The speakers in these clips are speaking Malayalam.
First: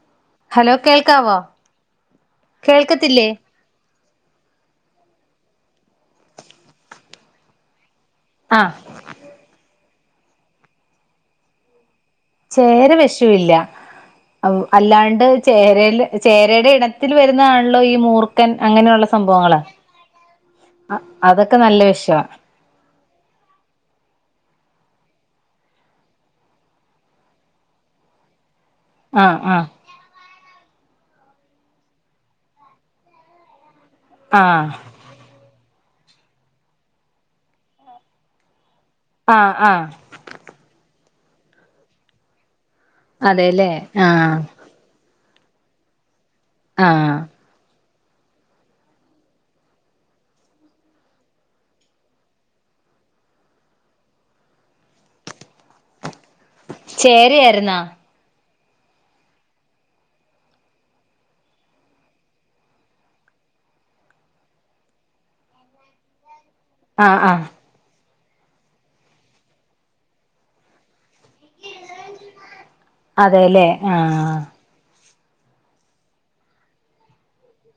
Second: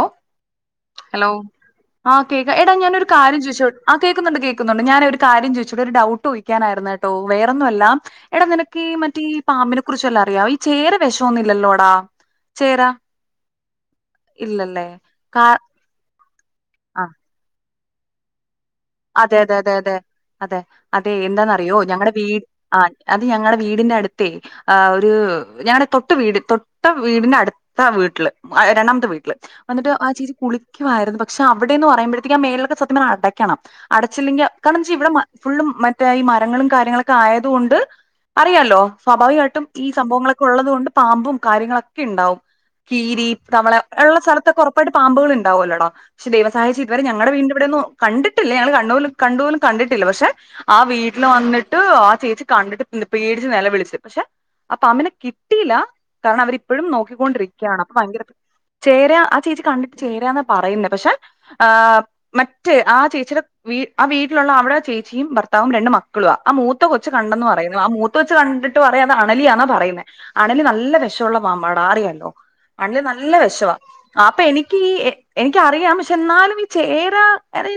ലോ ഹലോ ഹലോ കേൾക്കാവോ ആ കേക്ക ഏടാ ഞാനൊരു കേൾക്കത്തില്ലേ കാര്യം ചോദിച്ചോ ആ കേൾക്കുന്നുണ്ട് കേൾക്കുന്നുണ്ട് ഞാൻ ഒരു കാര്യം ചോദിച്ചിട്ട് ഒരു ഡൗട്ട് ചോയിക്കാനായിരുന്നേ ട്ടോ വേറൊന്നു അല്ല എടാ ആഹ് നിനക്ക് ഈ മറ്റേ പാമ്പിനെ കുറിച്ചല്ലാം അറിയാമോ ഈ ചേര വിഷ ഒന്നും ഇല്ലല്ലോടാ ചേര വെഷ വില്ല ഇല്ലല്ലേ അല്ലാണ്ട് കാ ചേരേൽ ചേരയുടെ ആ ഇണത്തിൽ വരുന്നാ ള്ളോ ഈ മൂർക്കൻ അങ്ങനെയുള്ള അതെ അതെ സംഭവങ്ങള് അതെ അതെ അതെ അതെ അതൊക്കെ എന്താന്നറിയോ നല്ല ഞങ്ങടെ വിഷവാ വീട് ആ അത് ഞങ്ങടെ വീടിന്റെ അടുത്തേ ആ ഒരു ഞാൻ തൊട്ട് വീടി തൊട്ട വീടിന്റെ അടുത്ത വീട്ടില് രണ്ടാമത്തെ വീട്ടില് ആഹ് ആഹ് വന്നിട്ട് ആ ചീ ചി കുളി ക്കുവായിരുന്നു പക്ഷെ അവിടേന്ന് പറയ്മ്പഴ്ത്തേക്ക് ആ മേളിലൊക്കെ സത്യം പറഞ്ഞാ അടക്കണം അടച്ചില്ലെങ്കിൽ ആഹ് കാരണം ച്ചാ ഇവടെ ഫുള്ളും മറ്റേ ഈ മരങ്ങളും കാര്യങ്ങളൊക്കെ ആയത് കൊണ്ട് അറിയാലോ ആഹ് സ്വാഭാവികായിട്ടും ആഹ് ഈ സംഭവങ്ങളൊക്കെ ഉള്ളതുകൊണ്ട് പാമ്പും കാര്യങ്ങളൊക്കെ ഇണ്ടാവും കീരി അതെല്ലേ തവള ഇള്ള ആഹ് സ്ഥലത്ത് ഉറപ്പായിട്ട് പാമ്പുകൾ ഇ ണ്ടാവല്ലൊടാ പക്ഷേ ദൈവം സഹായ്ച്ച് ഇത് വരെ ആഹ് ഞങ്ങടെ വീടിൻ്റെ ഇവിടെന്നും കണ്ട് ട്ടില്ലെ ഞങ്ങള് കണ്ണോലും കണ്ടുപോലും കണ്ടിട്ടില്ല പക്ഷെ ആ വീട്ടിൽ വന്നിട്ട് ആ ചേച്ചി കണ്ടിട്ട് പേടിച്ച് നില വിളിച്ചു പക്ഷെ അപ്പൊ പാമ്പ്നെ കിട്ടിയില്ല കാരണം അവരിപ്പഴും ചേരയായിരുന്നാ നോക്കിക്കൊണ്ടിരിക്കയാണ് അപ്പൊ ഭയങ്കര ചേരാ ആ ചേച്ചി കണ്ടിട്ട് ചേരാന്ന പറയുന്ന പക്ഷെ ആ മറ്റെ ആ ചേ ച്ചിടെ വീ ആ വീട്ടിലുള്ള അവിടെ ചേച്ചിയും ഭർത്താവും രണ്ടു മക്കളു ആ ആ മൂത്ത കൊച്ചു ആഹ് ആഹ് കണ്ടെന്ന് പറയുന്നു ആ മൂ ത്ത കൊച്ച് കണ്ടിട്ട് പറയാ അത് അണലിയാണാ പറയുന്നെ അണലി നല്ല വെഷ ഉള്ള പാമ്പാട അറിയാല്ലോ അണലി നല്ല അതെല്ലേ വിശവാ ആഹ് അപ്പൊ എനിക്ക് ഈ എനിക്കറിയാം പക്ഷെ എന്നാലും ഈ ചേരാ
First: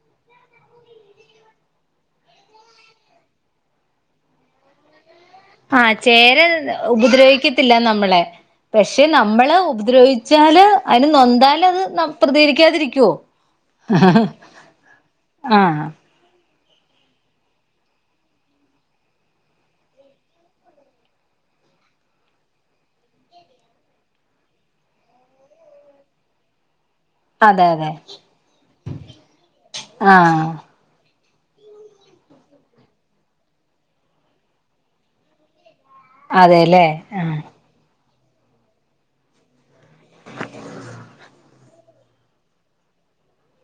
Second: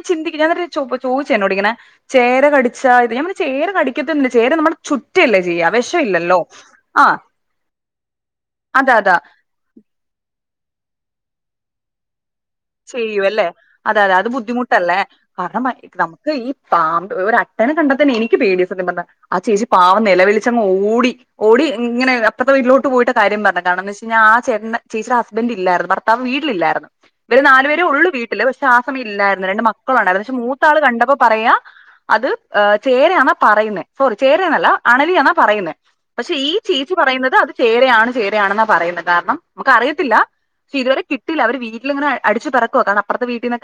ചിന്തിക്ക ഞാനൊരു ച ചോദിച്ചോടിക്കന ചേര കടിച്ചാ ഇത് ഞ ചേര കടിക്കത്തൊന്നില്ല ചേര നമ്മുടെ ചു ആഹ ചേര ഉപദ്രവിക്കത്തില്ല നമ്മളെ അതാ പക്ഷെ അതാ നമ്മള് ഉപദ്രവിച്ചാല് അതിന് നൊ നൊന്ദലത് നമ് ചെയ്യൂ അല്ലേ അതെ അതെ അത് ബുദ്ധിമുട്ടല്ലേ കാരണം ആഹ് നമുക്ക് ഈ- പാമ്പ് ഒരട്ടനെ കണ്ട തന്നെ എനിക്ക് പേടിയ സത്യം പറഞ്ഞാ ആ ചേച്ചി പാവം നിലവിലിച്ചങ് ഓടി ഓടി ഇങ്ങനെ അപ്പറത്തെവീട്ടിലോട്ട് പോയിട്ട് കാര്യം പറഞ്ഞേ കാരണം എന്ന് വെച്ച് ആ ചേട്ട ചേച്ചിയുടെ ഹസ്ബൻറ് ഇല്ലായിരുന്നു ഭർത്താവ് വീട്ടിലില്ലായിരുന്നു- ഇവര് അതെ നാല് അതെ പേരേഒള്ളൂ വീട്ടില് പക്ഷേ ആ സമയം ഇല്ലായിരുന്നു രണ്ട് മക്കളും ഉണ്ടായിരുന്നു പക്ഷെ ആഹ് മൂത്ത ആൾ കണ്ടപ്പോൾ- പറയാ അത് ചേരയാന്ന പറയുന്ന സോറി ചേരന്നല്ല അണലിയാന്നാ പറയുന്നേ- പക്ഷെ ഈ അതെല്ലേ ചീച്ചി പറയുന്നത് ആഹ് അത് ചേരയാണ്- ചേരയാണെന്നാ പറയുന്ന കാരണം- നമുക്ക അറിയത്തില്ല പക്ഷെ ഇതുവരെ കിട്ടില്ല അവര് വീ ടിലിങ്ങനെ - അടിച്ചു പറക്കുവ കാരണം അപ്റത്തെ വീട്ടീന്ന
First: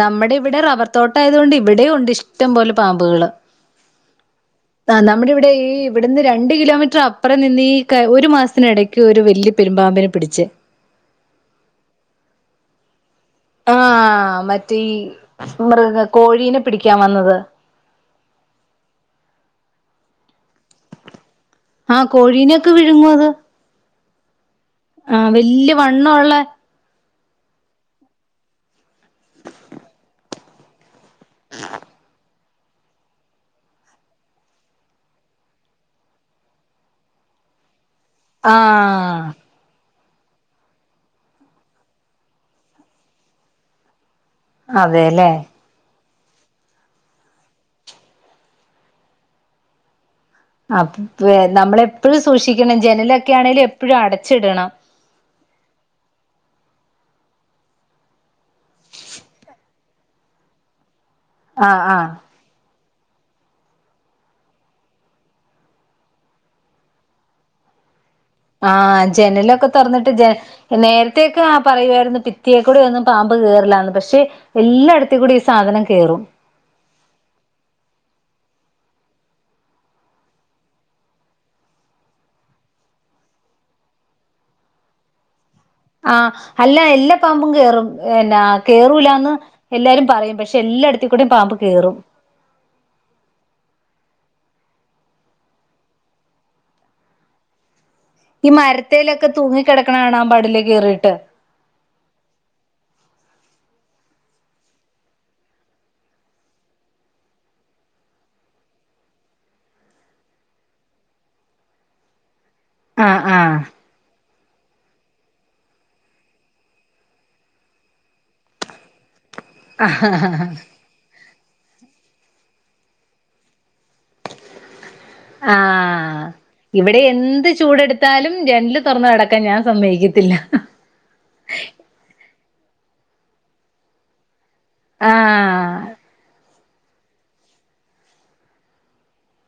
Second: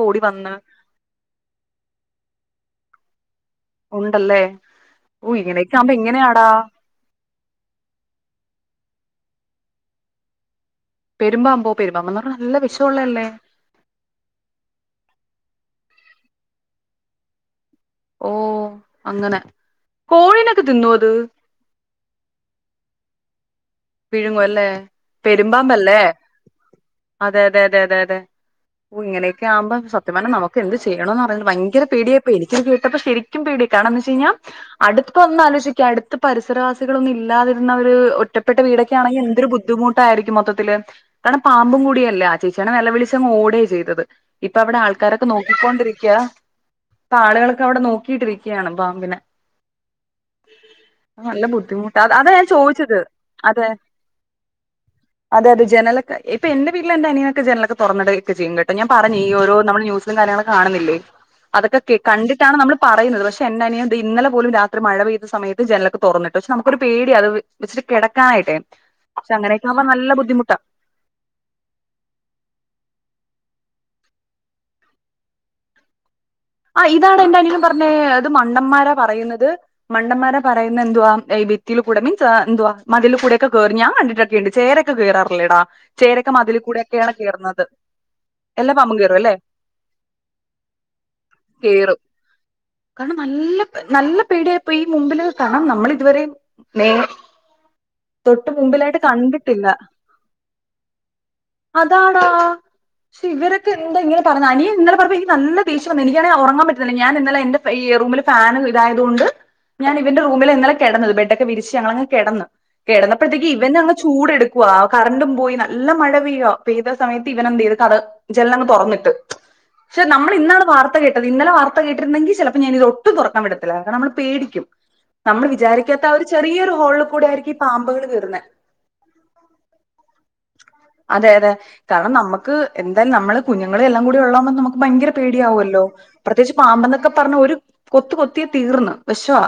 നമ്മുടെ ഇവിടെ റബർ തോട്ടം ആയതുകൊണ്ട് ഇവിടെ ഒണ്ട് ഇഷ്ടംപോലെ പാമ്പുകള്- ഉണ്ടല്ലേ ആ നമ്മുടെ ഓ ഇവിടെ ഈ ഇങ്ങനെയൊക്കെ ആവുമ്പോ ഇവിടുന്ന് എങ്ങനെയാടാ രണ്ട് കിലോമീറ്റർ അപ്പുറം നിന്ന് ഈ ഒരു മാസത്തിടയ്ക്ക് ഒരു വലൃ- പെരുമ്പാമ്പന് പിടിച്ച് പെരുമ്പാമ്പോ പെരുമ്പമ്പ്ന്നാറഞ്ഞ നല്ല വിഷോള്ളതല്ലേ ആ മറ്റേ മൃഗ കോഴീനെ പിടിക്കാൻ വന്നത് ഓ അങ്ങനെ കോഴിനൊക്കെ തിന്നോ അത് ആ കോഴീനൊക്കെ വിഴുങ്ങും അത് വിഴുങ്ങു അല്ലേ ആഹ് വല്യ പെരുമ്പാമ്പല്ലേ വണ്ണമുള്ള അതെ അതെ അതെ അതെ അതെ ഓ ഇങ്ങനെയൊക്കെ ആമ്പോ സത്യ പറഞ നമുക്ക് എന്ത് ചെയ്യണമന്ന് അറിയില്ല ഭയങ്കര പേടിയാപോയി നി കേട്ടപ്പോ ശരിക്കും പേടി കാണംന്ന് വെച്ചഞ്ഞാ അടുത്ത ഒന്ന ആലോചൊ ക്കെ അടുത്ത പരിസരവാസികളൊന്നും ഇല്ലാതിരുന്ന ഒ ഒറ്റപെട്ട വീടൊക്കെ ആണെങ്കി ആഹ് എന്തൊരു ബുദ്ധിമു ട്ടായിരിക്കും മൊത്തത്തിൽ കാരണം പാമ്പും കൂടിയല്ല ആ ചേച്ചിയാണ് നെലവിളിച്ചങ് ഓടിയെ ചെയ്തത് ഇപ്പൊ അവിടെ ആൾക്കാരൊക്കെ അതെല്ലേ നോക്കിക്കോണ്ടിരിക്ക ഇപ്പൊ ആളുകൾക്കെ അവിടെ നോക്കിട്ടിരിക്കയാണ് പാമ്പിനെ അ നല്ല ബുദ്ധിമുട്ടാ നമ്മളെപ്പോഴും അതാ ഞാൻ സൂക്ഷിക്കണം ചോദിച്ചത് ജനല അതെ കാണെലും എപ്ഴും അടച്ചിടണം അതെ അത ജനലെ ഇപ്പ എന്റെ വീട്ടിൽ ന്റെ അനിയനോക്കെ ജനലൊക്കെ തുറന്നടുകയക്കെ ചെയ്യും കേട്ടോ ഞാൻ പറഞ്ഞു ഓരോ നമ്മ ന്യൂസ്‌ കാര്യങ്ങളൊക്കെ കാണില്ലേ ആഹ് അതൊക്കെ ആഹ് കണ്ടിട്ടാണ് നമ്മൾ പറയുന്നത് പക്ഷെ എന്റെ അനിയൻ ഇന്നലെ പോലും രാത്രി മഴ പെയത സമയത്ത് ജനലൊക്കെ തോറന്നിട്ടു പക്ഷെ നമുക്കൊരു പേടി അത് [unintelligible] [unintelligible] ആഹ പക്ഷെ അങ്ങനെയൊക്കെ ജനലൊക്കെ ആവുമ്പോ തുറന്നിട്ട് നല്ല ജ ബുദ്ധിമുട്ടാ നേരത്തോക്കെ ആ പറയുവായിരുന്നു പിത്തിയെക്കൂടെ ഒന്ന് പാമ്പ കേറന്ന് പക്ഷെ എല്ലായിടത്ത കൂടി ഈ സാധനം കേറും ആ ഇതാണ് എന്റെ അനിയനും പറഞ്ഞെ അത് മണ്ടന്മാരെ പറയുന്നത് മണ്ടന്മാരെ പറയുന്ന എന്തുവാ വിത്തിൽ കൂടെ മീൻസ് എന്തുവാ മതിലൽ കൂടൊക്കെ കയറി ഞാൻ കണ്ടിട്ടൊക്കെയുണ്ട് ചേരൊക്കെ കേയറാറില്ലേടാ ആ് അല്ല എല്ലാ പാമ്പും കേറും എന്നാ എല്ലാ പാമ്പും കേറും കേറൂലന്ന് അല്ലേ എല്ലാരും പറയും പക്ഷെ എല്ലാടത്ത കേറും കാരണം നല്ല നല്ല പടെപ്പോ ഈ മുമ്പിൽ കാരണം നമ്മൾ ഇതുവരെ നേ തൊട്ട് ഈ മുമ്പിലായിട്ട് മരത്തയിലൊക്കെ തൂങ്ങി കണ്ടിട്ടില്ല കിടക്കണ കാണമ്പാടിലേ കയറിട്ട് അതാടാ പക്ഷെ ഇവരൊക്കെ എന്താങ്ങനെ പറഞ്ഞ അനിയ ഇന്നലെ പറഞ്ഞ ഈ നല്ല ദേ എനികറിയ ഉറങ്ങാൻ പറ്റുന്നില്ല ഞാൻ ഇന്നെ എന്റെ ഈറൂമിൽ ഫാൻ ഇതായത കൊണ്ട് ഞാൻ ഇവന്റെറൂമിൽ ഇന്നലെ കിടത് ബെഡൊക്കെ വിരി ഞങ്ങലങ്ങു കിടന്ന് ആഹ് കേടന്നപ്പോഴത്തേക്ക് ആഹ് ഇവൻ അങ്ങ് ചൂട് എടുക് കുവ കറണ്ടും പോയി നല്ല മഴ പെയ്യുക പെയ്ത സമയത്ത് ഇവന എന്ത ചെയെയ്തു കട ജനലങ്ങ് തുറന്നിട്ട് ആ ആ കേ ഇന്നല വാർത്ത കേട്ടിരുന്നെങ്കിൽ ചിലപ്പോ ഞാാന ഇത് ഒട്ടും തുറക്കൻ വിടത്തില്ല കാരണം നമ്മൾ പടിക്കും ആഹ ഇവിടെ ഹോളിൽ കൂടെ എന്ത് ആയിരിക്കും ഈ പാമ്പുകൾ ചൂടെടുത്താലും കേറുന്നെ ജന്ല് തുറന്ന് കടക്കാൻ ഞാൻ സമ്മയിക്കത്തില്ല ക്ക്‌ എന്താലും നമ്മള് കുഞ്ഞങ്ങളെല്ലാം കൂടി ഉള്ളാ നമു ഭയങ്കര പേ ല്ലോ ആഹ് പ്രത്യേകി പാമ്പ എന്നൊക്കെ പറഞ്ഞ ഒരു കൊത്ത കൊത്തിയ തീർന്ന് വിഷവാ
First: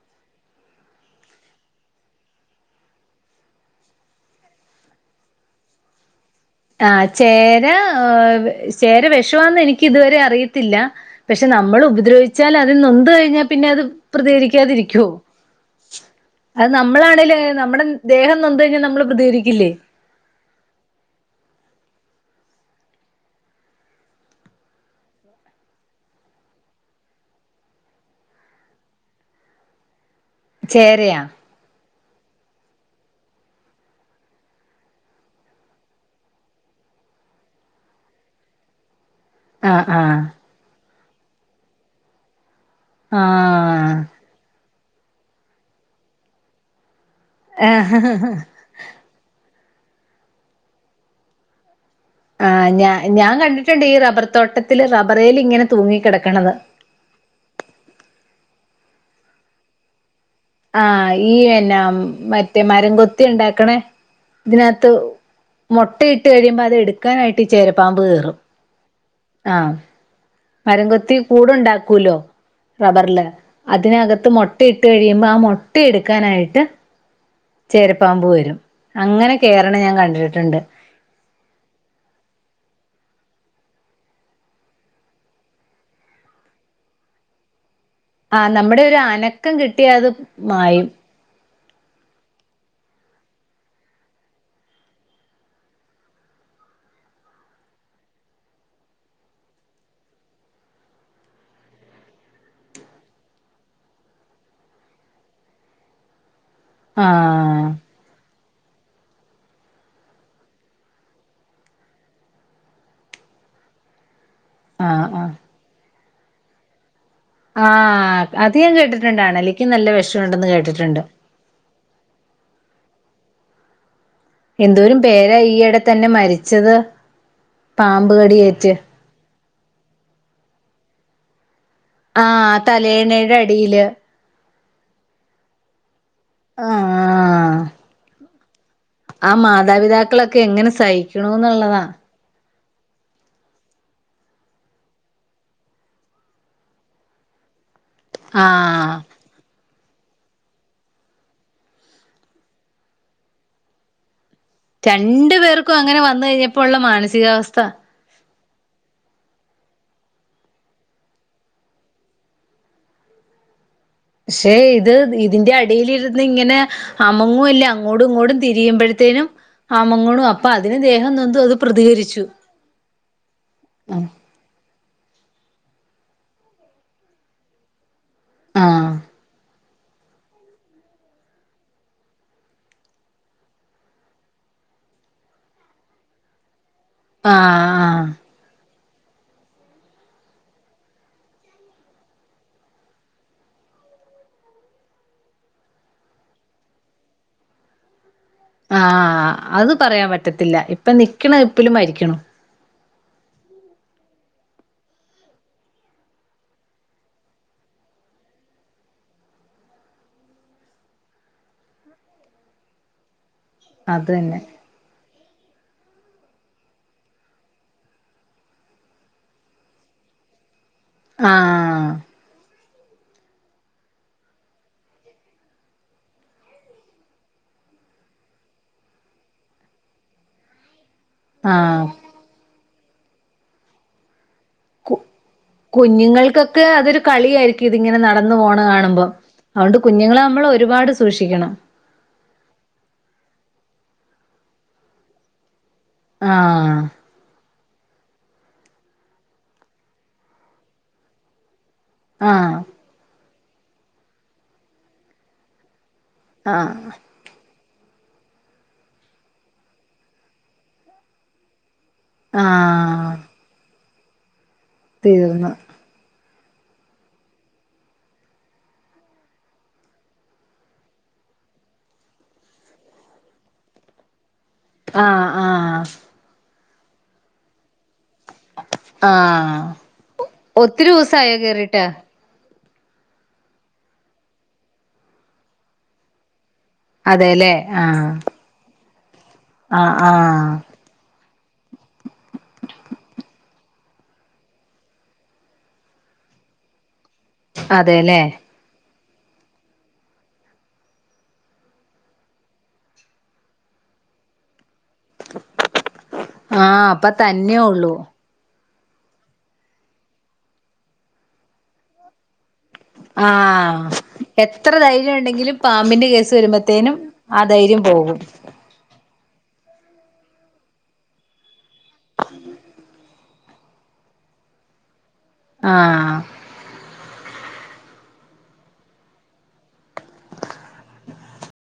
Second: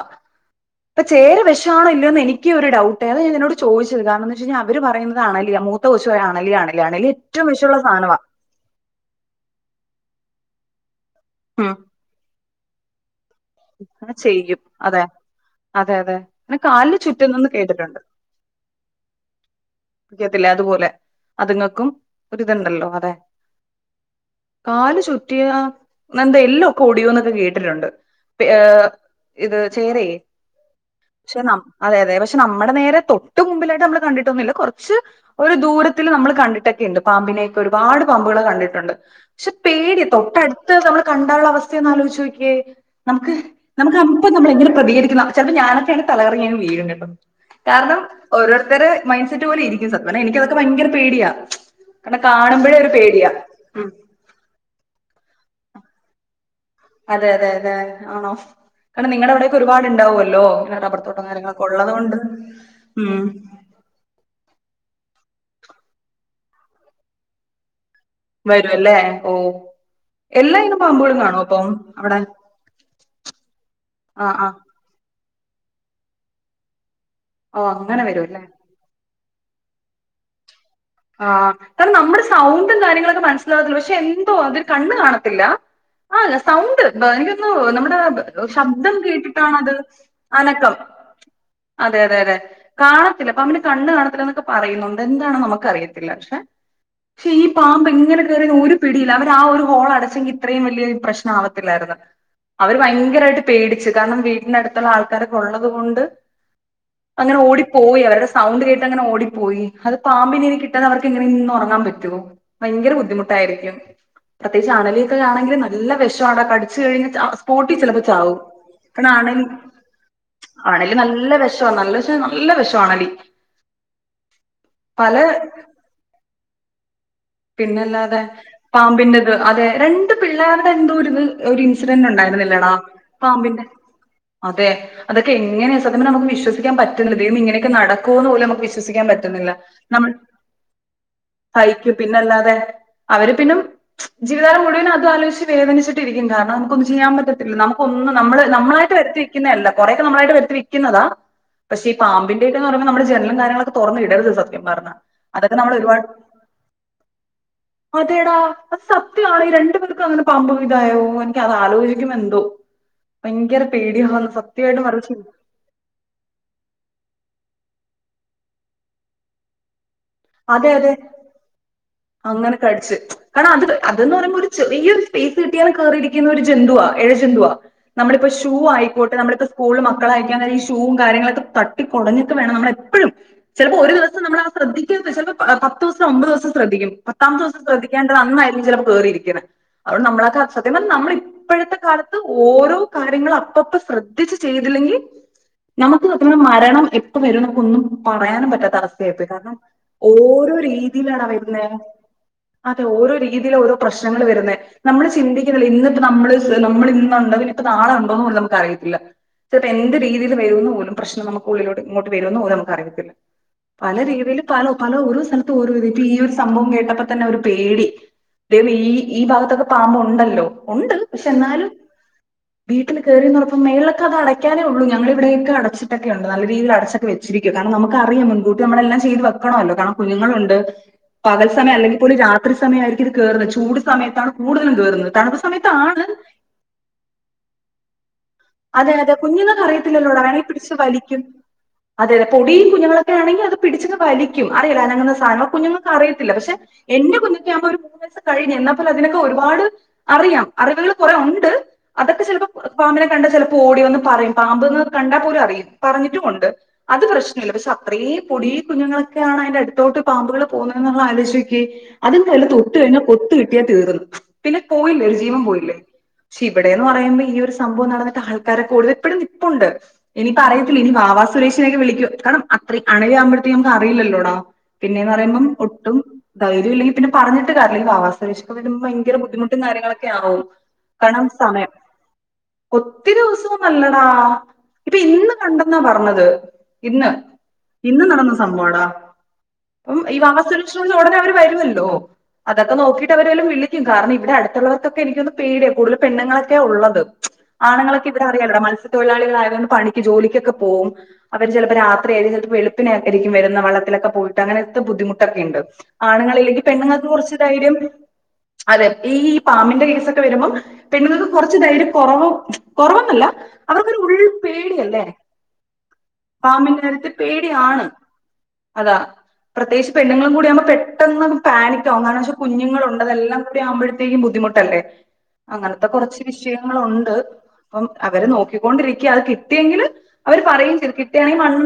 അപ്പൊ ചേര വിഷമാണോ ഇല്ലോ എന്ന് എനിക്ക് ഒരു ഡൗട്ട് ഏതാ ഞാൻ എന്നോട് ചോദിച്ചത് കാരണം എന്താ വെച്ച് കഴിഞ്ഞാൽ അവര് പറയതണല്ല മൂത്ത കൊച്ചുുവരോ ആ ചേരാ ചേര വിഷമാന്ന് എനിക്ക് ഇതുവരെ അറയി ത്തില്ല പക്ഷെ ഉം നമ്മൾ ഉപദ്രവിച്ച വച്ചാൽ അതി നിൊന്ന കഴഞ്ഞാൽ പിന്നെ അത് അങ്ങനെ ചെയ്യും അതെ പ്രതികരിക്കാതിരിക്കുവോ അതെ അതെ അങ്ങനെ അത് കാലില് നമ്മളാണെേലും ചുറ്റുന്നെന്ന് നമ്മുടെ കേട്ടിട്ടുണ്ട് ദേഹം നൊന്ന കഴിഞ്ഞാൽ നമ്മള് പ്രതികരിക്കില്ലേ എനിക്കറിയത്തില്ല അതുപോലെ അതുങ്ങൾക്കും ഒരിതുണ്ടല്ലോ അതെ കാല് ചുറ്റിയ എന്താ എല്ലോഓടിയോന്നൊക്കെ കേട്ടിട്ടുണ്ട് ഹേ ഇത് ചേരയെ ചേരയാ പക്ഷെ അതെ അതെ പക്ഷെ നമ്മുടെ നേരെ തൊട്ട് മുമ്പിലായിട്ട് നമ്മള് കണ്ടിട്ടൊന്നുമില്ല കുറച്ച് ഒരു ദൂരത്തിൽ നമ്മൾ കണ്ടിട്ടൊക്കെയുണ്ട് പാമ്പിനെയൊക്കെ ഒരുപാട് പാമ്പുകൾ കണ്ടിട്ടുണ്ട് പക്ഷെ ആഹ് പേടിയ ആഹ് തൊട്ടടുത്ത് നമ്മള് കണ്ട ഉുള്ള അവസ്ഥയന്ന് ആലോചുോക്കേ നമുക്ക് നമുക്ക് ആഹ് അപ്പ നമ്മള എങ്ങനെ പ്രതികരിക്ക ചിലപ്പോ ഞാനൊക്കെയാണ് തലറങ്ങ വീും കിട്ടത് കാരണം ഓരോരുത്തർ മൈൻഡ് സെറ്റ് പോലെ ഇരിക്കും ന എനിിക്കതൊക്കെ ഭയങ്കര പേടിയാ കാരണം ആ് കാണുമ്പോഴേ ഞാ ഒരു പേടിയാ ഞാൻ കണ്ടിട്ടുണ്ട് ഈ റബ്ബർ തോട്ടത്തില്ൽ റബ്ബറേൽ ഇങ്ങനെ തൂങ്ങി കിടക്കണത് അതെ അതെ അതെ ആണോ കാരണം നിങ്ങടെ അവിടെക്കെ ഒരുപാട് ഉണ്ടാവുമല്ലോ ആ ഈ എന്നാ മറ്റേ മരം ഉം കൊത്തി ഉണ്ടാക്കണേ ഇതിനാത്ത് - മുട്ടയിട്ട് കഴിയുമ്പോ അത് എടുക്കാനായിട്ട് ചേര- വരുംല്ലേ ഓ എല്ലാ ഇനം മരം കൊത്തി പാമ്പുകളും കാണുവോ അപ്പം കൂടുണ്ടാക്കൂലോ അവിടെ റബ്ബറില് ആ അതിനകത്ത് ആ മൊട്ടയിട്ട് കഴിയുമ്പോ ആ മോ - മുട്ട എടുക്കാനായിട്ട്- ഓ അങ്ങനെ ചേരപ്പാമ്പ് അല്ലേ വരും അങ്ങനെ- കേറണെ ഞാൻ കണ്ടിട്ടുണ്ട് ആ നമ്മുടെ സൗണ്ടും കാര്യങ്ങളൊക്കെ മനസ്സിലാകത്തില്ല പക്ഷെ എന്തോ അതൊ കണ്ണ് കാണത്തില്ല ആ സൗണ്ട് എനിക്ക് തോനുന്നു നമ്മള് - ആ നമ്മുടെ ഒരു അനക്കം കിട്ടിയ അത് അനക്കം മായും അതെ അതെ അതെ കാണത്തില്ല അപ്പൊ അവന് കണ്ണ് കാണത്തി എന്നൊക്കെ പറയുന്നുണ്ട് എന്താണ് നമുക്ക്- അറിയത്തില്ല പക്ഷെ പക്ഷെ ഈ പാമ്പ് ഇങ്ങനെ കയറിയ ഒരു പിടിയിയില് അവർ ആ ഒരു ഹോൾ അടച്ചെങ്കിൽ ഇത്രയും വലിയ പ്രശ്നം ആവത്തില്ലായിരുന്നു അവര് ഭയങ്കരമായിട്ട് പേടിച്ചു കാരണം വീട്ടന്റെ അടുത്തുള്ള ആൾക്കാരൊക്കെ ഉള്ളത് കൊണ്ട് അങ്ങനെ ആഹ് ഓടിപ്പോയി അവരുടെ- സൗണ്ട് കേട്ട് അങ്ങനെ ഓടിപ്പോയി അത് പാമ്പിനിനി കിട്ടാതെ അവർക്ക് എങ്ങനെ ഇന്ന് ഉറങ്ങാൻ പറ്റോ ഭയങ്കര ബുദ്ധിമുട്ടായിരിക്കും. പ്രത്യേച്ച് ആഹ് ആണലിക്കെ ആഹ് ആണെങ്കില് നല്ല വെഷ ഷണ് കടിച്ചു കഴിഞ് സ്പോട്ടി ചിലപ്പോ ആഹ് ചാവും അത് ഞാൻ പിന്നെ കേട്ടിട്ടുണ്ട് അണലി അണലിക്ക് നല്ല വിഷമുണ്ടെന്ന് അണലി കേട്ടിട്ടുണ്ട് നല്ല വെഷാ നല്ല വെഷാന്ന നല്ല വെഷാ തൊണലി എന്തോരം പേരായി ഈയടെ തന്നെ മരിച്ചത് പാമ്പ് പിന്നല്ലാതെ കടിയേറ്റ് പാമ്പിന്റെ അതെ രണ്ട് പിള്ളേര്ടെ എന്തോരിത് ഒര് ഇൻസി ആ തലേണടെ അടിയില് അതെ അതൊക്കെ എങ്ങനെ സത്യം പറഞ്ഞ നമുക്ക് വിശ്വസിക്കാൻ പറ്റുണില്ല ദൈവമേ ആഹ് ഇങ്ങനെക്കെ നടക്കോന്ന് പോലും നമ്മ ആ മാതാപിതാക്കളൊക്കെ എങ്ങനെ സഹികുണൂ ന്നുള്ളതാ അല്ലാതെ അവര് പിന്നും ജീവിതകാലം മുഴുവനും അത് ആലോചിച്ച് വേദനിച്ചിട്ടിരിക്കും കാരണം നമുക്കൊന്നും ചെയ്യാൻ പറ്റത്തില്ല നമു ഒന്ന് നമ്മള് നമ്മളായിട്ട് ആഹ് വരുത്തിക്കുന്നല്ല. കൊറെക്കെ നമ്മളായിട്ട് വരുത്തി വെക്കുന്നതാ പക്ഷെ ഈ പാമ്പിന്റെക്കെന്ന് പറയ്മ്പോ നമ്മള് ജനലും കാര്യങ്ങളൊക്കെ തൊറന്ന് ഇടരുത് സ രണ്ട് പേർക്കും അങ്ങനെ വന്ന് കഴിഞ്ഞപ്പൊ ഉള്ള മാനസികാവസ്ഥ അതേടാ അത് സത്യാണ് ഈ രണ്ടു പേർക്കും അങ്ങനെ പാമ്പ് ഇതായോ എനിക്ക് അത് ആലോചിക്കും എന്തോ ഭയങ്കര പേടിയാവുന്നു പക്ഷെ സത്യമായിട്ടും ഇത് പറ അതെ ഇതിന്റെ അടീൽരുന്ന് ഇങ്ങനെ അമങ്ങുവല്ല അങ്ങോടും ഇങ്ങോട്ടും തിരിയ്ബോഴത്തേനും ആ അതെ അതെ പ്രതികരിച്ചു അങ്ങനെ കടിച്ച് കാരണം അത് ആഹ് അതന്ന് പറയുമ്പോ ഒരു ചെറിയരു സ്പേസ് കിട്ടിയാൽ കേറിയിടരിക്കുന്ന ഒരു ജന്തുവാ എഴ ജന്തുവാ നമ്മളിപ്പൊ ഷൂ ആഹ് ആയിക്കോട്ടെ നമ്മളിപ്പോ സ്കൂള്ൽ മക്കളെ അയക്കാൻ നേരം ഈ ഷൂവും കാര്യങ്ങളൊക്കെ തട്ടി കുടഞ്ഞിട്ട് വേണം നമ്മളപ്പോഴും ചിലപ്പോ ഒരു ദിവസം നമ്മൾ ആത് ശ്രദ്ധി ചെലപ്പോ പത്ത് ദിവസം ഒമ്പത് ദിവസം ശ്രദ്ധിക്കും പത്താമത്തെ ദിവസം ആഹ് ശ്രദ്ധിക്കാണ്ടേ അന്നായിരിക്കും ചിലപ്പൊ കേറിയിരിക്ക്ണേ അതുകൊണ്ട് നമ്മളക്കെ സത്യം പറഞ്ഞാ നമ്മൾ ഇപ്പോഴത്തെ കാലത്ത് ഓരോ കാര്യങ്ങളും അപ്പപ്പ ശ്രദ്ധിച്ച് ചെയ്തില്ലെങ്കിൽ നമുക്ക് സത്യപറഞ്ഞ മരണം എപ്പ വരുംന്ന് നമുക്ക് ഒന്നും പറയാനും പറ്റാത്ത അവസ്ഥയായി പോയി ആഹ് കാരണം അത് പറയാൻ ഓരോ പറ്റത്തില്ല ഇപ്പൊ നിക്കണ നിപ്പിലും മരിക്ക്ണു. ത്തെ ഓരോ രീതിയില് ഓരോ പ്രശ്നങ്ങൾ വരുന്നേ നമ്മള് ചിന്തിക്കുന്നില്ല ഇന്നിപ്പോ നമ്മള് നമ്മൾ ഇന്നുണ്ടോ ഇപ്പോം നാളെ ഉണ്ടോന്ന് പോലും നമുക്ക് അറിയത്തില്ല ചിലപ്പോ എന്ത് രീതിയിൽ വരൂന്ന് പോലും പ്രശ്നം നമുക്ക് ഉള്ളിലോട്ട് ഇങ്ങോട്ട് വരുമെന്ന് പോലും നമുക്ക് അറിയത്തില്ല. പല അത് തന്നെ രീതിയിൽ പല പല ഓരോ സ്ഥത്തും ഓരോ ഇ ഇപ്പൊ ഈ ഒരു സംഭവം കേട്ടപ്പോ തന്നെ ഒരു പേടി ദേ ഈ ഈ ഭാഗത്തൊക്കെ പാമ്പ്ണ്ടല്ലോ ഉണ്ട് പക്ഷെ എന്നാലും ആഹ് വീട്ടിൽ കേറീന്നറഞ്ഞപ്പം മേഴിലൊക്കെ അടക്കാനേള്ളൂ ഞങ്ങളിവിടെക്ക അടച്ചിട്ടൊക്ക ഒണ്ട് നല്ല രീതിൽ അടച്ചൊക്കെവെച്ചിരിക്കും കാരണം നമുക്ക് അറിയു മുൻകൂട്ടി നമ്മെല്ലാം ചെയ്ത് വെ ക്കണല്ലോ കാരണം കുഞ്ഞുങ്ങളുണ്ട് പകൽ സമയം ആഹ് അല്ലെങ്കിൽ കൂടി രാത്രി സമയയിരി ത് കേറുന്നത് ചൂട് സമയത്താണ് കൂടുതലും കയറുന്നത് തണുപ്പ് സമയത്താണ് കുഞ്ഞുങ്ങൾക്കൊക്കെ അതൊരു കളിയാരിക്കും ഇതിങ്ങനെ നട അതെ അതെ കുഞ്ഞങ്ങൊക്കെ അറിയത്തില്ലല്ലോടാ അതിനെ നമ്മൾ പിടിച്ച് ഒരുപാട് വലിക്കും സൂക്ഷിക്കണം അതെ അതെ പൊടിയും കുഞ്ഞുങ്ങളൊക്കെ ആണെങ്കി അത് പിടിച്ചങ് വലിക്കും അറയില്ല അനങ്ങ്ന്ന സാനം കുഞ്ഞുങ്ങ അറിയത്തില്ല പക്ഷെ ആഹ് എന്റെ കുഞ്ഞീനെയാമ്പോ ഒരു കൂ കഴിഞ്ഞു എന്നാപ്പല അതിനൊക്കെ ഒരുപാട് അറിയാം അറിവുകൾ കുറെ ഒണ്ട് ആ കണ്ട ചിലപ്പോ ഓടി വന്ന് പറയും പാമ്പ്ന്ന് കണ്ടാ പോലും അറിയും പറഞ്ഞിട്ടും ഒണ്ട് ആഹ് അത് പ്രശ്നമില്ല പ അത്രേം പൊടി കുഞ്ഞുങ്ങളൊക്കെയാണ് അതിന്റെ അടുത്തോട്ട് പാമ്പുകള് പോകുന്നത് എന്നുള്ള ആലോചിച്ച് നോക്കിക്കെ അതും [unintelligible] തൊട്ടു കഴിഞ്ഞ ആഹ് കൊത്തു കിട്ടിയാ തീർന്ന് പിന്നെ പോയില്ലേ ഒരു ജീവൻ തീർന്ന് പോയില്ലേ പക്ഷെ ഇവിടെ എന്ന് പറയുമ്പോ ഈ ഒരു സം ബവം നടന്നിട്ട് ആൾക്കാരെ കൂടുതൽ ഇപ്പഴും നിപ്പുണ്ട് ഇനിപ്പ അറയത്തില്ല ഇനി വാവാ സുരേഷിനെൊക്കെ വിളിക്കും കാരണം അത്ര അണലിയാവുമ്പഴ്ത്തേക്ക് നമുക്ക് അറിയില്ലല്ലോടാ പിന്നെന്ന് ആഹ് പറയുമ്പം ആഹ് ഒട്ടും ദ ഇല്ലങ്കിൽ പിന്നെ പറഞ്ഞി്ട് അല്ലങ്കിൽ ആവാസരേഷിക്ക വരുമ്പോ ഭയങ്കര ബുദ്ധിമുട്ടും ആഹ് കാര്യങ്ങളൊക്കെ ആകവും ഒത്തിരി കാരണം ദിവസായോ സമയം കേറിട്ട് ഒത്തിരി ദിവസം നല്ലടാ ഇപ്പൊ ഇന്ന് കണ്ടെന്നാ പറഞ്ഞത് ഇന്ന് അതെല്ലേ ഇന്ന് ആഹ് നടന്ന സംഭവം അടാ ആഹ് ഈ ആഹ് വാസവിശ്രമിച്ച ഉടനെ അവര് വരുമല്ലോ അതൊക്കെ നോക്കിട്ട് അവരെല്ലാം വി ും കാരണം ഇവിടെ അടുത്തുള്ളവർക്കൊക്കെ എനിക്കൊന്ന് പേടിയ കൂടുതൽ പെണ്ണങ്ങളൊക്കെ ഉള്ളത് ആണുൊക്കെ അതെല്ലേ ഇവരെ അിയാംോ മത്സം തൊഴിലാളികള ആയത കൊണ്ട് പണക്ക് ജോലിക്കൊക്കെ പോവുംും അവര് ചിലപ്പോ രാത്രിയ ചിലപ്പോ വളുപ്പിനക്കെരിക്കും വരുന്ന വള്ളത്തിലൊക്കെ പോയിട്ട് അങ്ങനെ ത്തെ ബുദ്ധിമുട്ടൊക്കെ ഉണ്ട് ആണുങ്ങൾ അല്ലെങ്കിൽ ആഹ് പെണ്ണുങ്ങൾക്ക് അപ്പൊ കുറച്ച് തന്നെയേ ധൈര്യം ഉള്ളൂ അതെ ഈഈ പാമ്പിന്റെ കേസൊക്കെ വരുമ്പോ പെണ്ണുങ്ങൾക്ക് കുറച്ച് തൈം കുറവ് കുറവെന്നല്ല ആഹ അവർക്കൊരു ഉള്ളിൽ എത്ര പേടിയല്ലേ ധൈര്യം ഉണ്ടെങ്കിലും പാമ്പിന്റെ കേസ് പാമ്പിന്റെ വരുമ്പോത്തേനും കാര്യത്തിൽ ആ ധൈര്യം പേടിയാണ് പോകും അതാ പ്രത്യേകിച്ച് പെണ്ണും കൂടിിയുമ്പ പെട്ടെന്ന് പാനിക്കാവുന്നതാണ് പക്ഷെ കുഞ്ഞുങ്ങളുണ്ടതെല്ലാം അടെ ആുമ്പഴത്തേക്കും ബുദ്ധിമുട്ടല്ലേ അങ്ങനത്തെ ആഹ് കുറച്ച് വിഷയങ്ങളുണ്ട് അപ്പം അവര് നോക്കിക്കൊണ്ടിരിക്ക അത് കിട്ടിയെങ്കില് അവര് പറയും ചെയ്തു കിട്ടിയണെങ്കിൽ മണ്ണ്